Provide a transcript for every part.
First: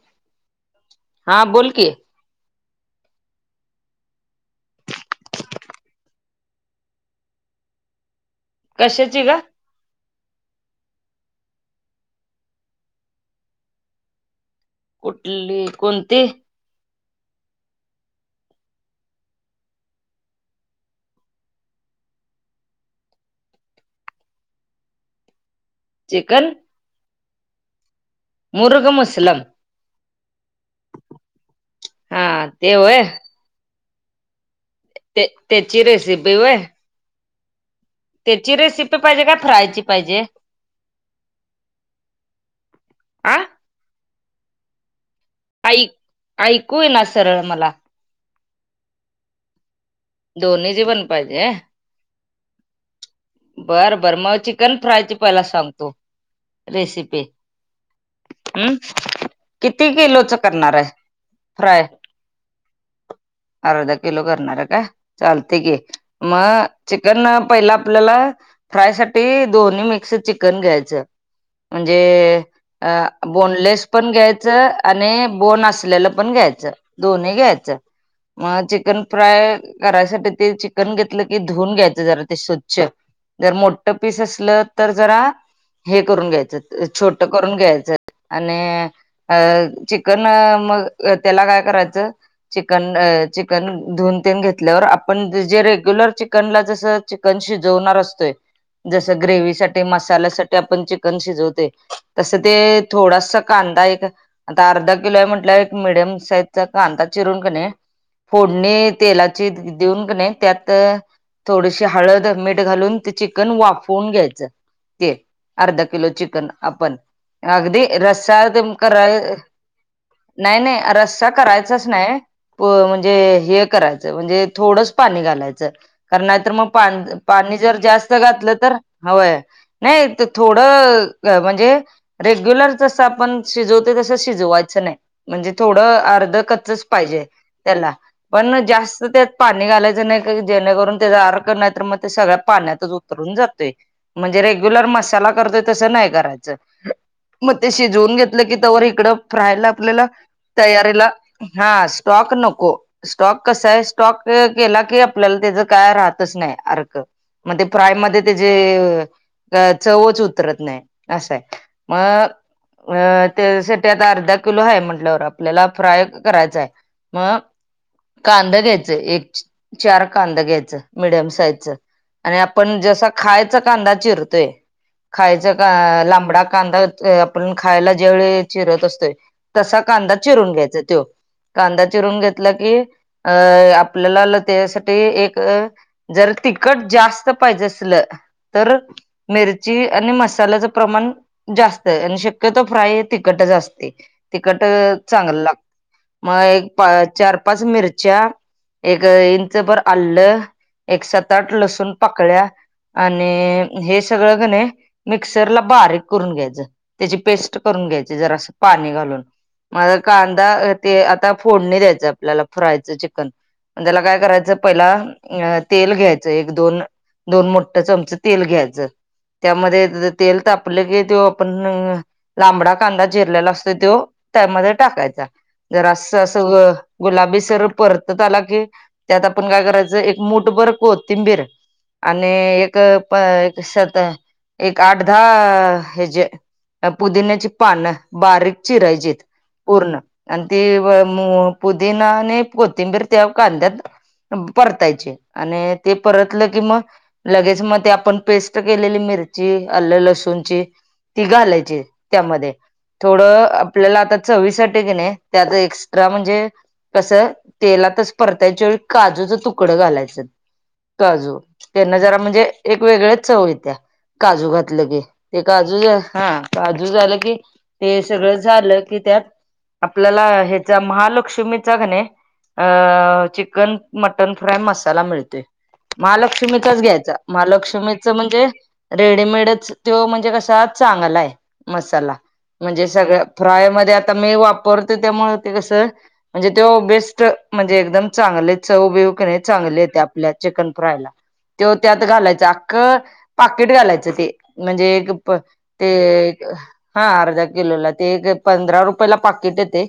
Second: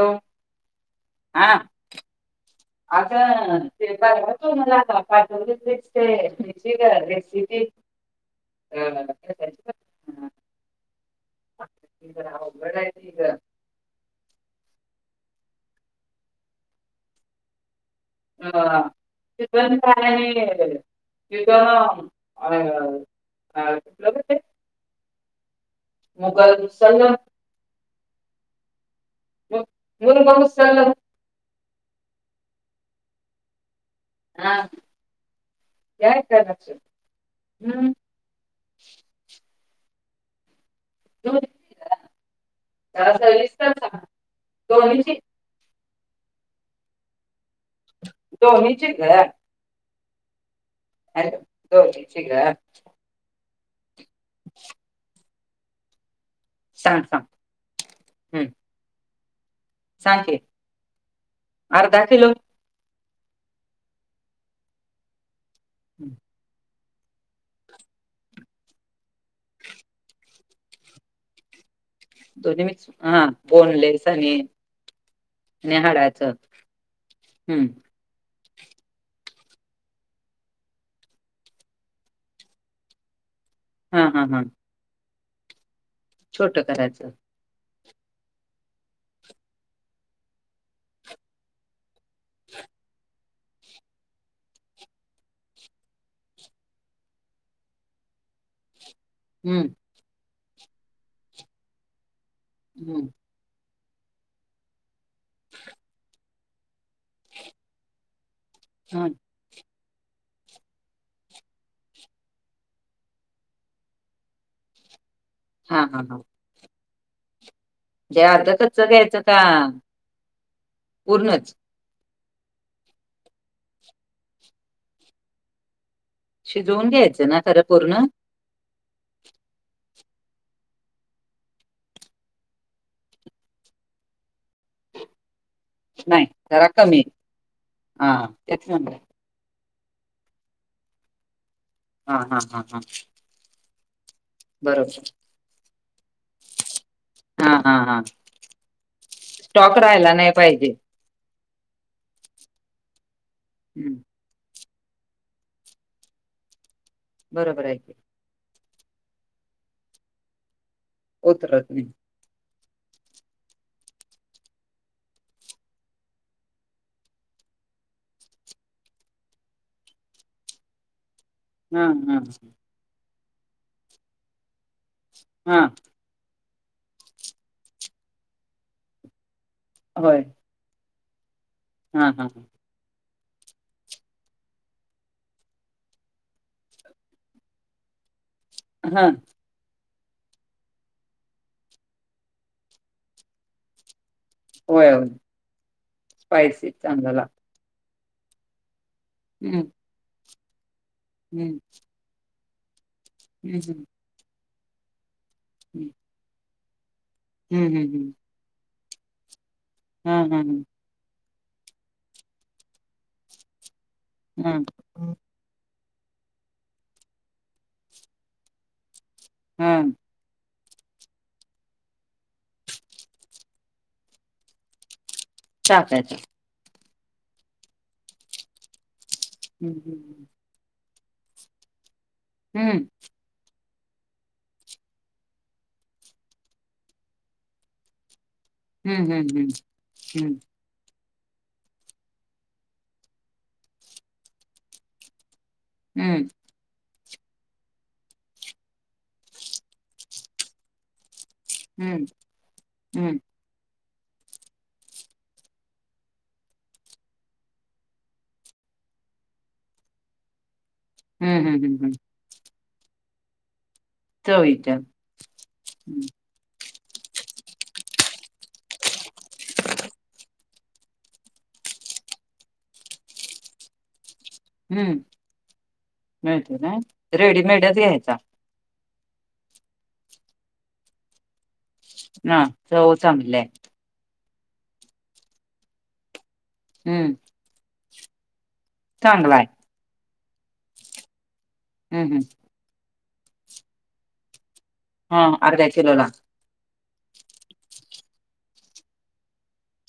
Hello! हा बोल की आता ते बरब तो मला आता पाठव तेची रेसिपी. ह कशाची ग [inaudible] जरा अवघड आहे ती ग. कुठली कोणती? अ कार यग अ [unintelligible] अलं चिकन मुघल सण मुरग मुअसलम मुलग मुसलम हा ते होय. हा ते त्याची काय रेसिपी होय कच हम्म. त्याची रेसिपी पाहिजे काय फ्रायची पाहिजे. [unintelligible] जरा आ सविस्तर सांग दोन्हीची. ऐक ऐकू येईना सरळ मला. दोन्हींची ग! दोन्हीची पण दोघींची ग! बर बर मग चिकन फ्रायची पहिला सांगतो. सांग रेसिपी सांग हम्म हम्. किती सांग किलोच की करणार आहे फ्राय? अर्धा किलो अर्धा किलो करणार आहे का चालते की. हम्म. मग चिकन पहिलं आपल्याला. फ्राय साठी दोन्ही मिक्स चिकन घ्यायचं म्हणजे दोन्ही अ मिक्स हा बोनलेस पण आणि घ्यायचं आणि बोन आणि असलेलं हाडाचं पण घ्यायचं दोन्ही हम्म घ्यायच मग चिकन फ्राय. करायसाठी ते चिकन घेतलं की धुऊून घ्यायच जरा ते स्वच्छ जर मोठ हा पीस हा हा असलं तर जरा हे करून छोट घ्यायचं करायचं छोट करून घ्यायचं आणि चिकन मग त्याला काय करायचं चिकन अ चिकन धुऊन तेन घेत- ल्या आपण जे रेग्युलर चिकनला जस चिकन शिजवणार असतोय जस ग्रेवी हम्म साठी, मसाल्या साठी आपण चिकन शिजवते तस ते हम्म थोडस कांदा एक आता अर्धा किलो आहे म्हटलं एक मीडियम साईजचा कांदा चिरून कनी फोडणी हा तेलाची देऊन कनी त्यात थोडीशी हळद, मीठ घालून ते चिकन वाफवून घ्यायचं ते. अर्ध हा हा किलो हा चिकन आपण अगदी जे रस्सा अर्ध ते कच्च करा घ्यायचं का नाही नाही रस्सा पूर्णच कराय च्च नाही म्हणजे हे करायचं म्हणजे थोडंच पाणी घालायचं. कारण नाहीतर मग पा शिजवून घ्यायचं ना पाणी खरं जर पूर्ण जास्त घातलं तर होय नाही थोडं म्हणजे रेग्युलर जसं आपण शिजवते तसं शिजवायचं नाही. म्हणजे थोडं नाही अर्ध जरा कच्च कमी पाहिजे त्याला हा पण तेच म्हणलं जास्त त्यात पाणी घालायचं नाही जेणेकरून त्याच अरक तर मग ते हा सगळ्या हा हा हा पाण्यातच उतरून जातोय. म्हणजे रेग्युलर बरोबर मसाला करतोय तसं नाही करायचं. हा मग ते हा हा शिजवून घेतलं की तवर इकडं फ्रायला स्टॉक आपल्याला राहायला नाही पाहिजे तयारीला. हा स्टॉक नको, स्टॉक कसा आहे हं. स्टॉक केला की आपल्या तेज काय राहतच नाही आरक मग ते बरोबर आहे की फ्राय त्याजी चवच उतरत नाही असंय उतरत नाही मग अ त्यासाठी आता अर्धा किलो ह म्हंटल्यावर आपल्याला फ्राय करायचाय. मग कांदा घ्यायच चे चार कांदा घ्यायच मिडयम साईज हा हा आणि आपण जसा खायचा कांदा चिरतोय, खायचा हा लांबडा कांदा. आपण खायला ज्या वेळी चिरत असतोय तसा कांदा होय चिरून घ्यायचा तो. कांदा हा चिरून हा घेतला की अ आपल्याला त्यासाठी एक जर तीखट जास्त पाहिजे असल तर हा मीर ची आणि मसाल्याच प्रमाण जास्त आहे आणि शक्यतो फ्राय तिकटच असतय. तिखट होय होय चांगलं लागत मग स्पायसी एक चांगला लागतो चार-पाच मिरच्या एक इंच हम्म भर आल्लं, एक सात-आठ हम्म लसूण पाकळ्या. आणि हम्म हे सगळं कणी मिक्सरला हम्म बारीक करून घ्यायचं त्याची पेस्ट हम्म करून हम्म घ्यायची जरास पाणी घालून मग हा हा कांदा ते आता फोडणी द्यायचं आपल्याला फ्रायचं चिकन, त्याला काय हा करायचं पहिला अ तेल घ्यायचं एक-दोन, दोन मोठ चमच तेल घ्यायचं. हा त्यामध्ये तेल ताप ल की जो आपण लांबडा कांदा चीरलेला असतो तो त्यामध्ये टाकायचा. जरास टाकायचा असं गुलाबी सरळ परतत आला की त्यात आपण काय करायचं एक हम्म मूठ भर कोथिंबीर आणि एक हम्म प तसत एक आठ दहा हेजे. पुदिन्याची पानं बारीक हम्म चिरायचीत हम्म पूर्ण हम्म ते व मु पुदीना आणि कोथिंबीर त्या कांद्यात परतायचे आणि ते हम्म परतलं कि मग लगेच मग ते आपण पेस्ट केलेली मिरची अल लसूणची ती घालायची. ची त्या मध्ये हम्म थोड आप - पल्याला आता चवी साठी कणी त्यात एक्स्ट्रा म्हणजे कस तेलात तस परतयच्या वेळी काजूच तुकडं घालायचं काजू हम्म हम्म हम्म त्यान जरा म्हणजे एक वेगळच चव येत्या काजू चवीच्या घातलं की ते काजू ज ह. भाजून झालं की ते सगळं झालं की त्यात आपल्याला ह्याच्या महालक्ष्मीचा कणी अ चिकन मटन फ्राय हम्म मसाला मिळतोय मिळतो महालक्ष्मी ना चाच घ्यायचा रेडीमेडच महालक्ष्मीच घ्यायचा म्हणजे रेडीमेडच त्यो म्हणजे कसा चांगलाय. मसाला हा म्हणजे चव सगळ्या चांगली आहे फ्राय मध्ये आ आता मी वापरतो त्यामुळे ते कस म्हणजे त्यो हम्म बेस्ट म्हणजे एकदम चांगले चव बीव चांगला कणी आहे चांगल येत्या आपल्या चिकन फ्रायला त्यो त्यात हम्म हम्म घालायचा अख्खं पाकिट घालायचं ते म्हणजे एक हा प अर्ध्या ते किलोला हा अर्धा किलोला ते एक पंधरा रुपयाला पाकिट येतेय.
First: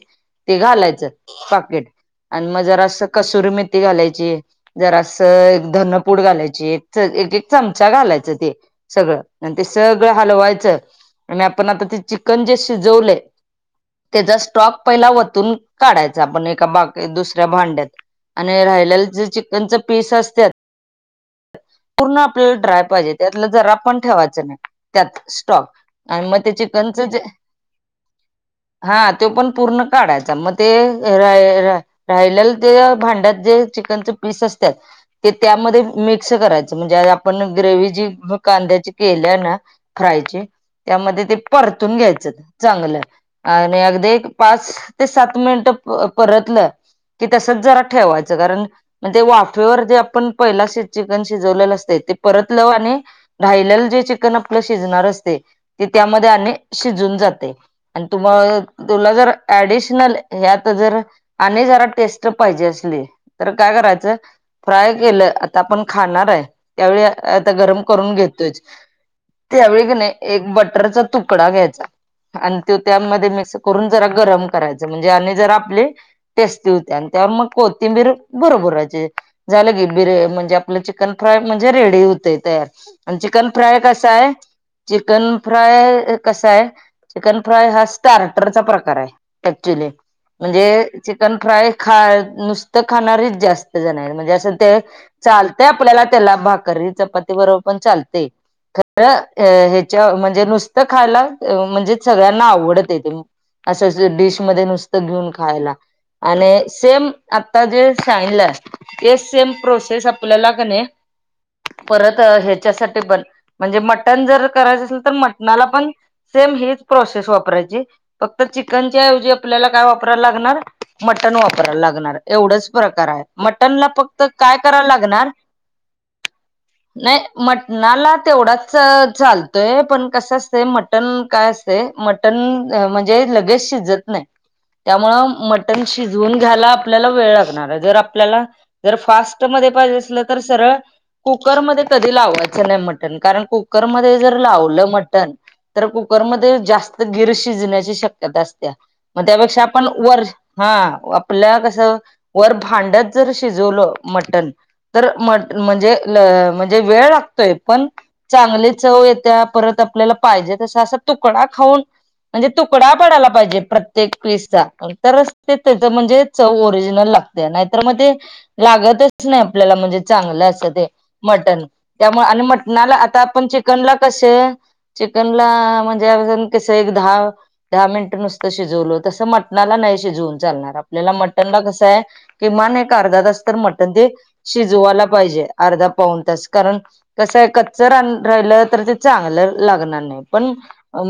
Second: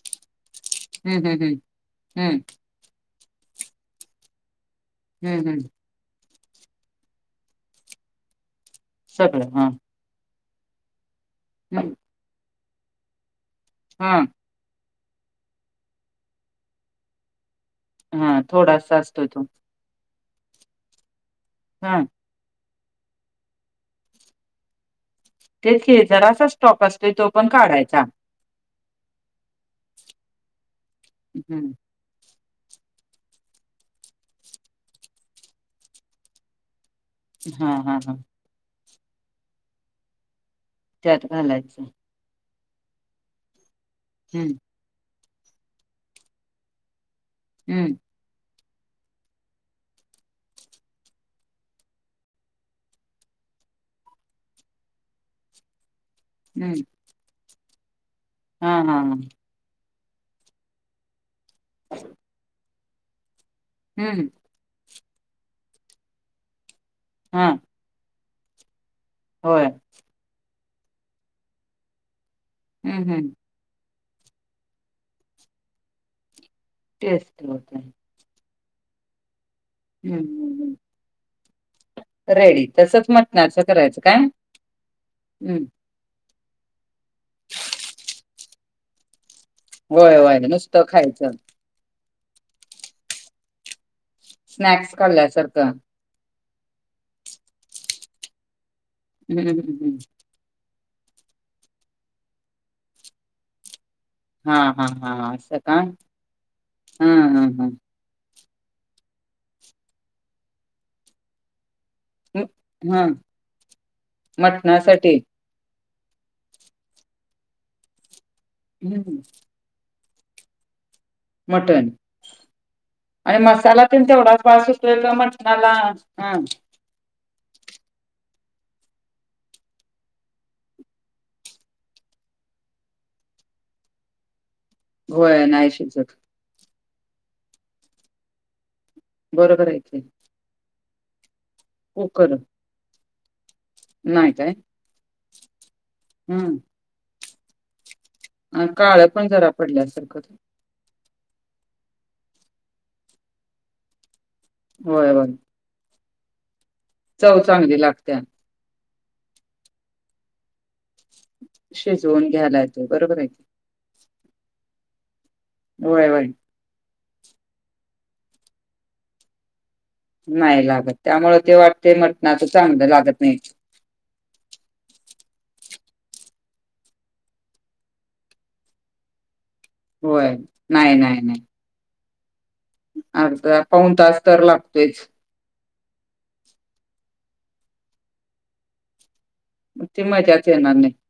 ते घालायचं हम्म हम्म हम्म पाकीट. हम्म आणि मग जरा असं कसुरी मेथी घालायची जरा हम्म हम्म असं धन - पूड घालायची एकच एक एक चमचा घालायचं ते सगळं ते सग गळ हलवायचं आणि आपण आता हम्म ते चिकन शिजवलय हा तेजाच स्टॉक पहिला वतून काढायचा आपण एका बाग दुसऱ्या भांड्यात. हा आणि थोडासा राहिलेला जे असतोय तो चिकनच पीस अस हा पूर्ण आपल्याला ड्राय पाहिजे त्यातलं जरा पण ठेवायचं नाही. त्यात स्टॉक तेच की आणि मग जरासा ते स्टॉक चिकनच असतोय जे तो पण काढायचा हा त्यो पण पूर्ण काढायचा मग ते राही हम्म राही राहिले ते भांड्यात जे चिकनचे पीस असतात ते त्यामध्ये मी मिक्स करायचं म्हणजे आपण हा ग्रेव्ही हा जी हा कांद्याची केल्या ना फ्रायची त्यामध्ये त्यात ते घालायचा परतून घ्यायचं चांगलं आणि अगदी एक हम्म पाच ते सात मिनिट परतलं की तसच जरा हम्म ठेवायचं कारण म ते वाफेवर जे आपण पहिला शि चिकन शिजवलेलं असतय ते परत लव आणि राहिलेलं जे चिकन आपलं शिजणार असतय ते त्यामध्ये आणि हम्म शिजून जातेय आणि तुम अ हा हा तुला हा जर ऍडिशनल ह्यात जर आणि जरा टेस्ट पाहिजे असली तर काय करायचं हम्म फ्राय केलं आता आपण खाणार आहे त्यावेळी हा आता गरम करून घेतोय होय त्यावेळी की नाही एक बटरचा तुकडा घ्यायचा. आणि त्यो हम्म हम्म त्यामध्ये मिक्स करून जरा गरम करायच म्हणजे आणि जर आपली - टेस्टी हो त्या आणि त्यावर टेस्ट मग होते कोथिंबीर भुरभुरायची झालं की बिर हम्म म्ह - - हम्म, म्हंजे हम्म. आपलं चिकन फ्राय म्हणजे रेडी होतय तयार रेडी तसच आणि चिकन मटणाचं फ्राय करायचं काय कसाय चिकन हम्म फ्राय कसाय चिकन फ्राय हा स्टार्टरचा प्रकार आय. ऍक्च्युली होय होय नुसतं म्हणजे खायचं चिकन फ्राय खा नुसतं खाणारीच जास्त जण म्हणजे असं ते स्नॅक्स चालतय खाल्ल्यासारखं आपल्याला त्याला भाकरी, चपाती बरोबर पण चालतय, खर हम्म हम्म, हम्म. ह्याच्या म्हणजे नुस तर खायला म्हणजे सगळ्यांना आवडत ते, ते. असं डिश हा मध्ये हा नुसतं घेऊन हा असं खायला का आणि हा सेम हा आता हा जे चांगलं, ते सेम प्रोसेस आपल्या कणी परत म- ह्याच्यासाठी हा पण म्हणजे मटण जर करायचं असेल तर मटणासाठी मट मला पण सेम हीच प्रोसेस वापरायची फक्त चिकनच्या हम्म ऐवजी आपल्याला काय वाप लागणार, मटन वापरा मटण लागणार एवढच प्रकार हाय मटनला फक्त काय करायला तेला लागणार मटणाला, हम्म नाही, मटणाला तेवढाच चालतोय पण कसं असतंय मट मटन काय असतय, मटन म्हणजे लगेच शिजत नाही. [unintelligible] त्यामुंळ नाही मटण शिजत शिजूऊन घायला, आपल्याला वेळ लागणार हाय, जर आपल्याला फास्ट बरोबर मध्ये आहे पाहजे की असलं तर सरळ कुकरमध्ये कधी कुकर लावायचं नाही मटन कारण कुकरमध्ये नाही जर काय लावलं मटण तर कु कुकर मध्ये हम्म जास्त गिर शिजण्याची शक्यता आणि असतीया, काळं म पण जरा त्यापेक्षा आपण पडल्यासारखं वर हा आपल्या कस वर भांड्यात जर शिजवलं मटण तर होय होय म म्हणजे म्हणजे वेळ चव लागतोय चांगली पण लागत्या. चांगली चव येत्या परत आपल्याला पाहिजे तसं असं तुकडा खाऊन शिजवून म्हणजे घ्यायला येतय तुकडा बरोबर पडायला आहे की. पाहिजे प्रत्येक पीसचा तरंच ते त्याच होय म्हणजे होय. चव ओरिजिनल लागत्या नाहीतर मग ते लागतच नाही आपल्याला म्हणजे चांगलं अस नाही ते लागत त्यामुळे ते मटन वाटते त्यामुळे आणि मटणाच चांगलं मटणाला आता लागत नाही. आपण चिकनला कशे चिकन ला म्हणजे कस एक दहा दहा मिनटं नुसतं शिजवलं तस मट मटणाला नाही होय. शिजवून चालणार नाही आपल्याला नाही नाही मटन ला कस आहे किमान एक अर्धा तास तर मट टन पाऊन ते तास तर शिजवायला लागतोयच. पाहिजे अर्धा पाऊन तास कारण कसं आहे कच्च रा राहिलं तर ते चांगलं मग लागणार ती नाही मजाच पण येणार नाही. अ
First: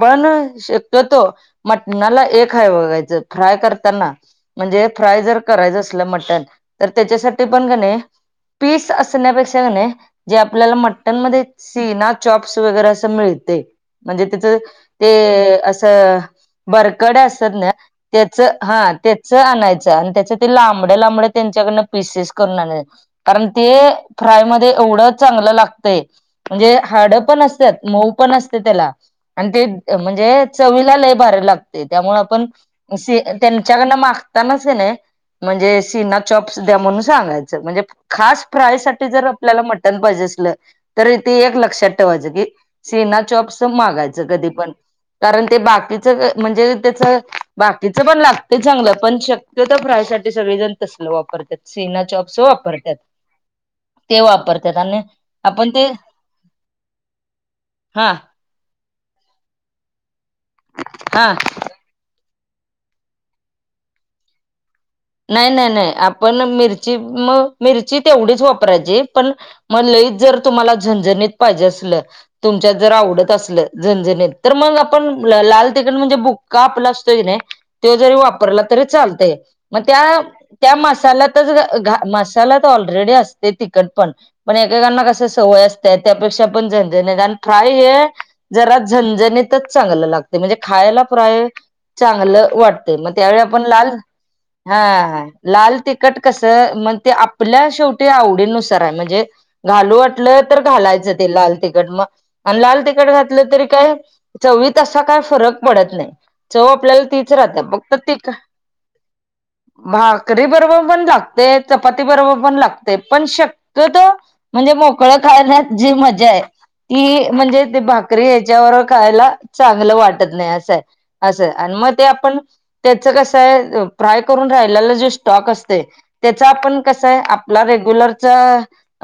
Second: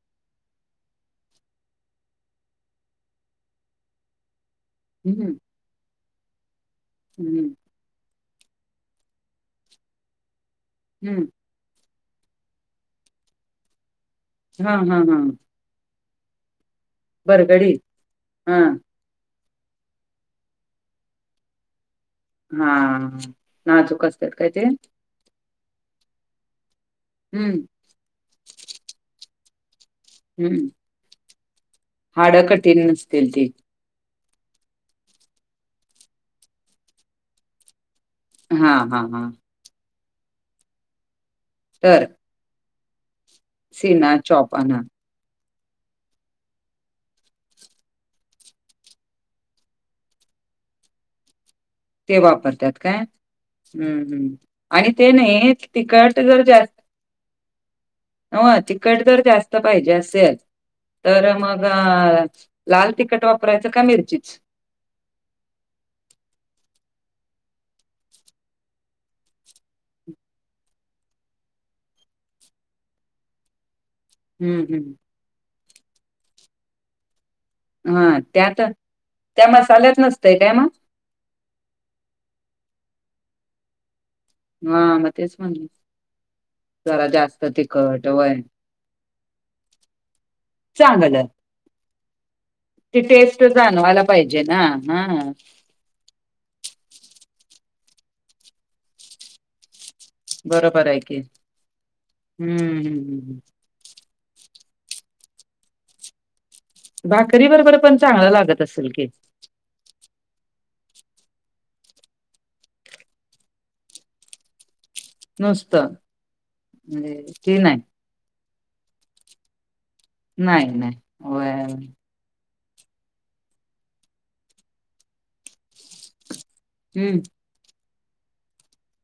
पण शक्यतो मटणाला एक हाय बघायचं फ्राय करताना म्हणजे फ्राय हम्म जर करायचं असल मटण तर त्याच्यासाठी हम्म पण कनी पीस असण्यापेक्षा कणी जे आपल्याला हम्म मटनमध्ये सीना चॉप्स वगैरे असं मिळतय म्हणजे त्याचं हा हा हा ते असं बर कड्या असतात ना बरगडी त्याच हा त्याच आणायचं आणि त्याचं ते लांबड लांबड त्यांच्याकडन पिसेस करून हा आणायच कारण ते नाजूक असतात फ्राय काय ते? मध्ये एवढं चांगलं लागत तय म्हणजे हाड पण हम्म असत्यात मऊ पण असते त्याला आणि ते म्हणजे हम्म चवीला लय भारी लागतय त्यामुळ आपण हाडं कठीण नसतील ती त्यांच्याकडन मागतानाच कणी म्हणजे सीना चॉप्स द्या म्हणून सांगायचं म्हणजे खास हा फ्राय हा साठी हा जर आपल्याला मटण पाहिजे असलं तर तेे एक लक्षात तर ठेवायचं की सीना चोप्स सीना मागायचं कधी चॉप पण आणा कारण ते बाकीच म्हणजे त्याच बाकीच पण लागते चांगलं पण शक क्यतो फ्रायसाठी सगळी जण तसंल वापरत्यात सीना ते चॉप्स वापरतात वापरत्यात काय? हम्म हम् आणि ते नाही आपण ते तिखट जर जास्त हा न्हवं तिखट तर जास्त पाहिजे असेल हा तर मग अ लाल तिखट वापरायचं का मिरचीच नाही नाही नाही आपण मिरची म मिरची तेवढीच वापरायची पण मग लईच जर तुम्हाला झंझणीत पाहिजे असल तुमच्यात जर आवडत असल झणझणीत तर हम्म मग हम्म. आपण लाल तिकड म्हणजे बुक्का आपला असतोय नाही तो जरी हा त्यात वापरला तरी चालतय त्या मग मसाल्यात त्या नसतंय काय मग त्या मसाल्यात आ घ मसाला तर ऑलरेडी असते तखट पण पण हा एकेकांना मग कस तेच सवय म्हणलं असतय त्यापेक्षा पण झणजण जरा नाही आणि जास्त फ्राय हे तिखट वय जरा झंझणी यतच चांगलं लागते म्हणजे खायला चांगलं परया चांगलं वाट ती टेस्ट जाणवायला पाहिजे ना हा. लाल तखट कस मग ते आपल्या शेवटी आवडीनुसार आहे म्हणजे घालू वाट बरोबर आहे घालायच की ते लाल तिखट हम्म लाल तिखट हम्म. घातले तरी काय चवीत असा काय फरक पडत नाही चव आपल्याला तीच राहते फक्त ती तिखट असेल की? भाकरी बरोबर पण लागते चपाती बरोबर पण लागते पण शक्यत म्हणजे मोकळ खण्यात नुसतं जी मजा आहे ती म्हणजे करी हच्यावर खायला चांगलं वाटत नाही असंय असं आणि मग ते आपण त्याच कसय फ्राय करून राहिला जो स्टॉक असते त्याचा आपण कसय हम्म आपला रेग्युलरचा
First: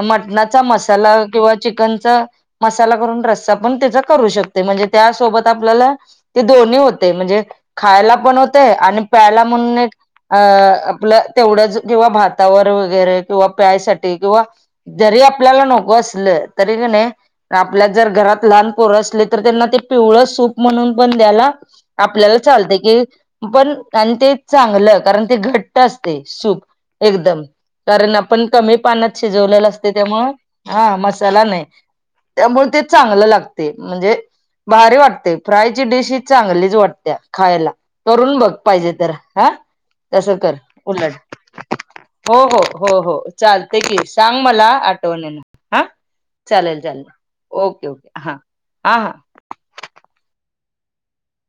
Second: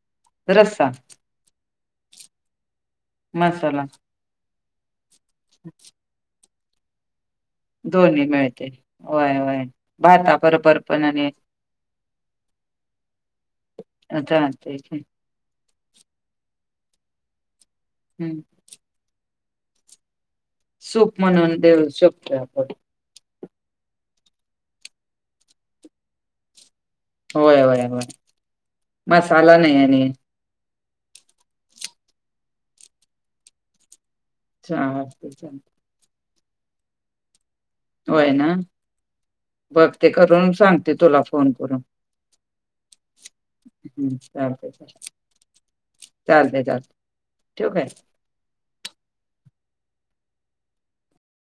मटणाचा रस्सा मसाला किंवा चिकनचा मसाला करून रस्ता पण मसाला त्या करू शकते म्हणजे त्या सोबत आपल्याला ते दोन्ही होते म्हणजे खायला दोन्ही पण मिळते होतय आणि वय प्यायला वय मग भाता अ बरोबर पण आपलं आणि तेवढंच किंवा भातावर वगैरे किंवा प्यायसाठी किंवा चालते जरी आपल्याला नको आपल्या जर हम् घरात लहान पोर अस तर त्यांना ते पिवळ म्हणून पण सूप द्याला म्हणून देऊ शकतो आपल्याला आपण चालते की पण आणि ते चांगलं कारण ते घट्ट असते सूप. एकदम होय होय होय कारण आपण कमी पानात मसाला शिजवलेलं नाही असते आणि त्यामुळ हा मसाला नाही त्यामुळे ते चांगलं लागते म्हणजे भारी चालते वाटते चालते फ्रायची डिश ही चांगलीच वाटते खायला करून बघ पाहिजे तर हा बघते तसं करून कर सांगते उलट तुला फोन करून. हो हो हो हो. चाल ते की हम्म, सांग मला चालते चालते आठवणीन हा चालते चालेल, चालते चालेल. ठेवू काय ओके, ओके हा हा हा.